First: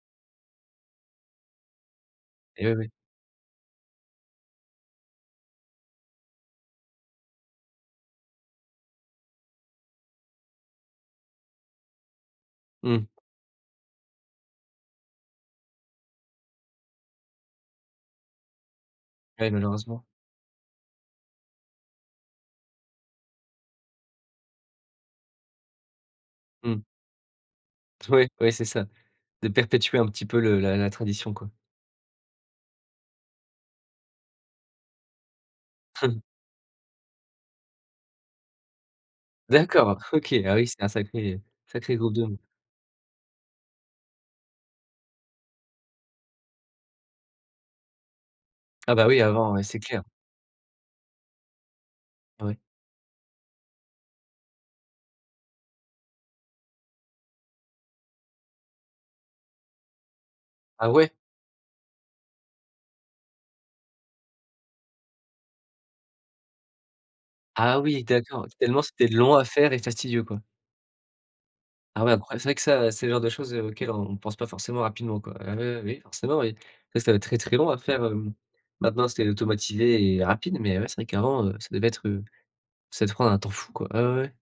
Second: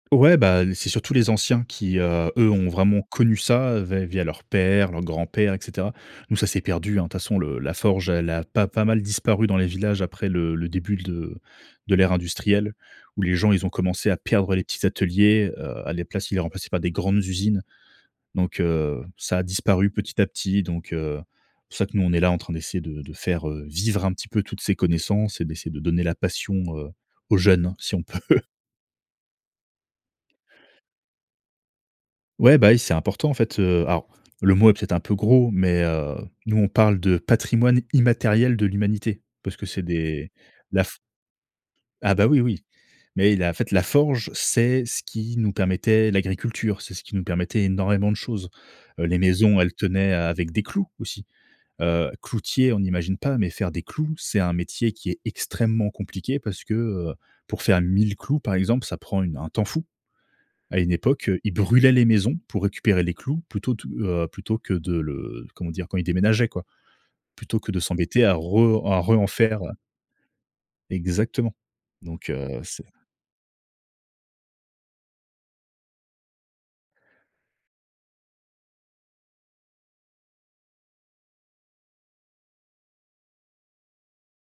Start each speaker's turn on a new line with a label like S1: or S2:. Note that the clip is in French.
S1: Ouais, bah, c'est surtout les anciens qui, heu, eux,
S2: Et
S1: ont
S2: oui.
S1: vraiment connu ça, va via leur père, leur grand-père, et cetera. Nous, ça s'est perdu hein, de toute façon le la forge, elle a pas pas mal disparu dans les villages après le le début de de l'ère industrielle,
S2: Mmh.
S1: où les gens, ils ont commencé à perdre les petits ateliers, heu, à la place, ils les remplaçaient par des grandes usines, donc heu, ça a
S2: Ouais,
S1: disparu
S2: malheureusement.
S1: petit à petit, donc heu, c'est pour ça que nous, on est là en train d'essayer de de faire, heu, vivre un petit peu toutes ces connaissances et d'essayer de donner la passion,
S2: Mmh.
S1: heu, aux jeunes, si on peut.
S2: Ouais, ouais, c'est ça. De perpétuer un petit peu le la la tradition quoi.
S1: Ouais, bah oui, c'est important en fait, heu, alors le mot est peut être un peu gros, mais heu nous on parle de patrimoine immatériel de l'humanité parce que c'est
S2: D'accord
S1: des
S2: OK. Ah oui, c'était
S1: la
S2: un
S1: f
S2: sacré sacré groupe
S1: Ah bah
S2: d'hommes.
S1: oui, oui, mais il a en fait la forge, c'est ce qui nous permettait l'agriculture. C'est ce qui nous permettait énormément de choses.
S2: Ah, bah
S1: Heu, les
S2: oui, avant
S1: maisons,
S2: ouais,
S1: elles
S2: c'est clair.
S1: tenaient, heu, avec des clous aussi. Heu,
S2: Ouais.
S1: cloutier, on n'imagine pas, mais faire des clous, c'est un métier qui est extrêmement compliqué parce que, heu, pour faire 1 000 clous par exemple, ça prend une un temps fou. À
S2: Ah
S1: une
S2: ouais?
S1: époque, ils brûlaient les maisons pour récupérer les clous plutôt tout, heu plutôt que de le comment dire? Quand ils déménageaient quoi, plutôt que de
S2: Ah oui
S1: s'embêter à
S2: d'accord, tellement
S1: re à
S2: c'était
S1: re en
S2: long à
S1: faire, heu.
S2: faire et fastidieux quoi?
S1: Exactement,
S2: Ah ouais
S1: donc
S2: incroya c'est vrai que
S1: heu,
S2: ça,
S1: c'est
S2: c'est le genre de choses, heu, auxquelles on pense pas forcément rapidement quoi. Ah oui, oui, oui, forcément oui, ça ça doit être très, très long à faire, hem. Maintenant, c'est automatisé et rapide, mais ouais, c'est vrai qu'avant, ça devait être, heu ça devait prendre un temps fou quoi. Ah ouais, ouais.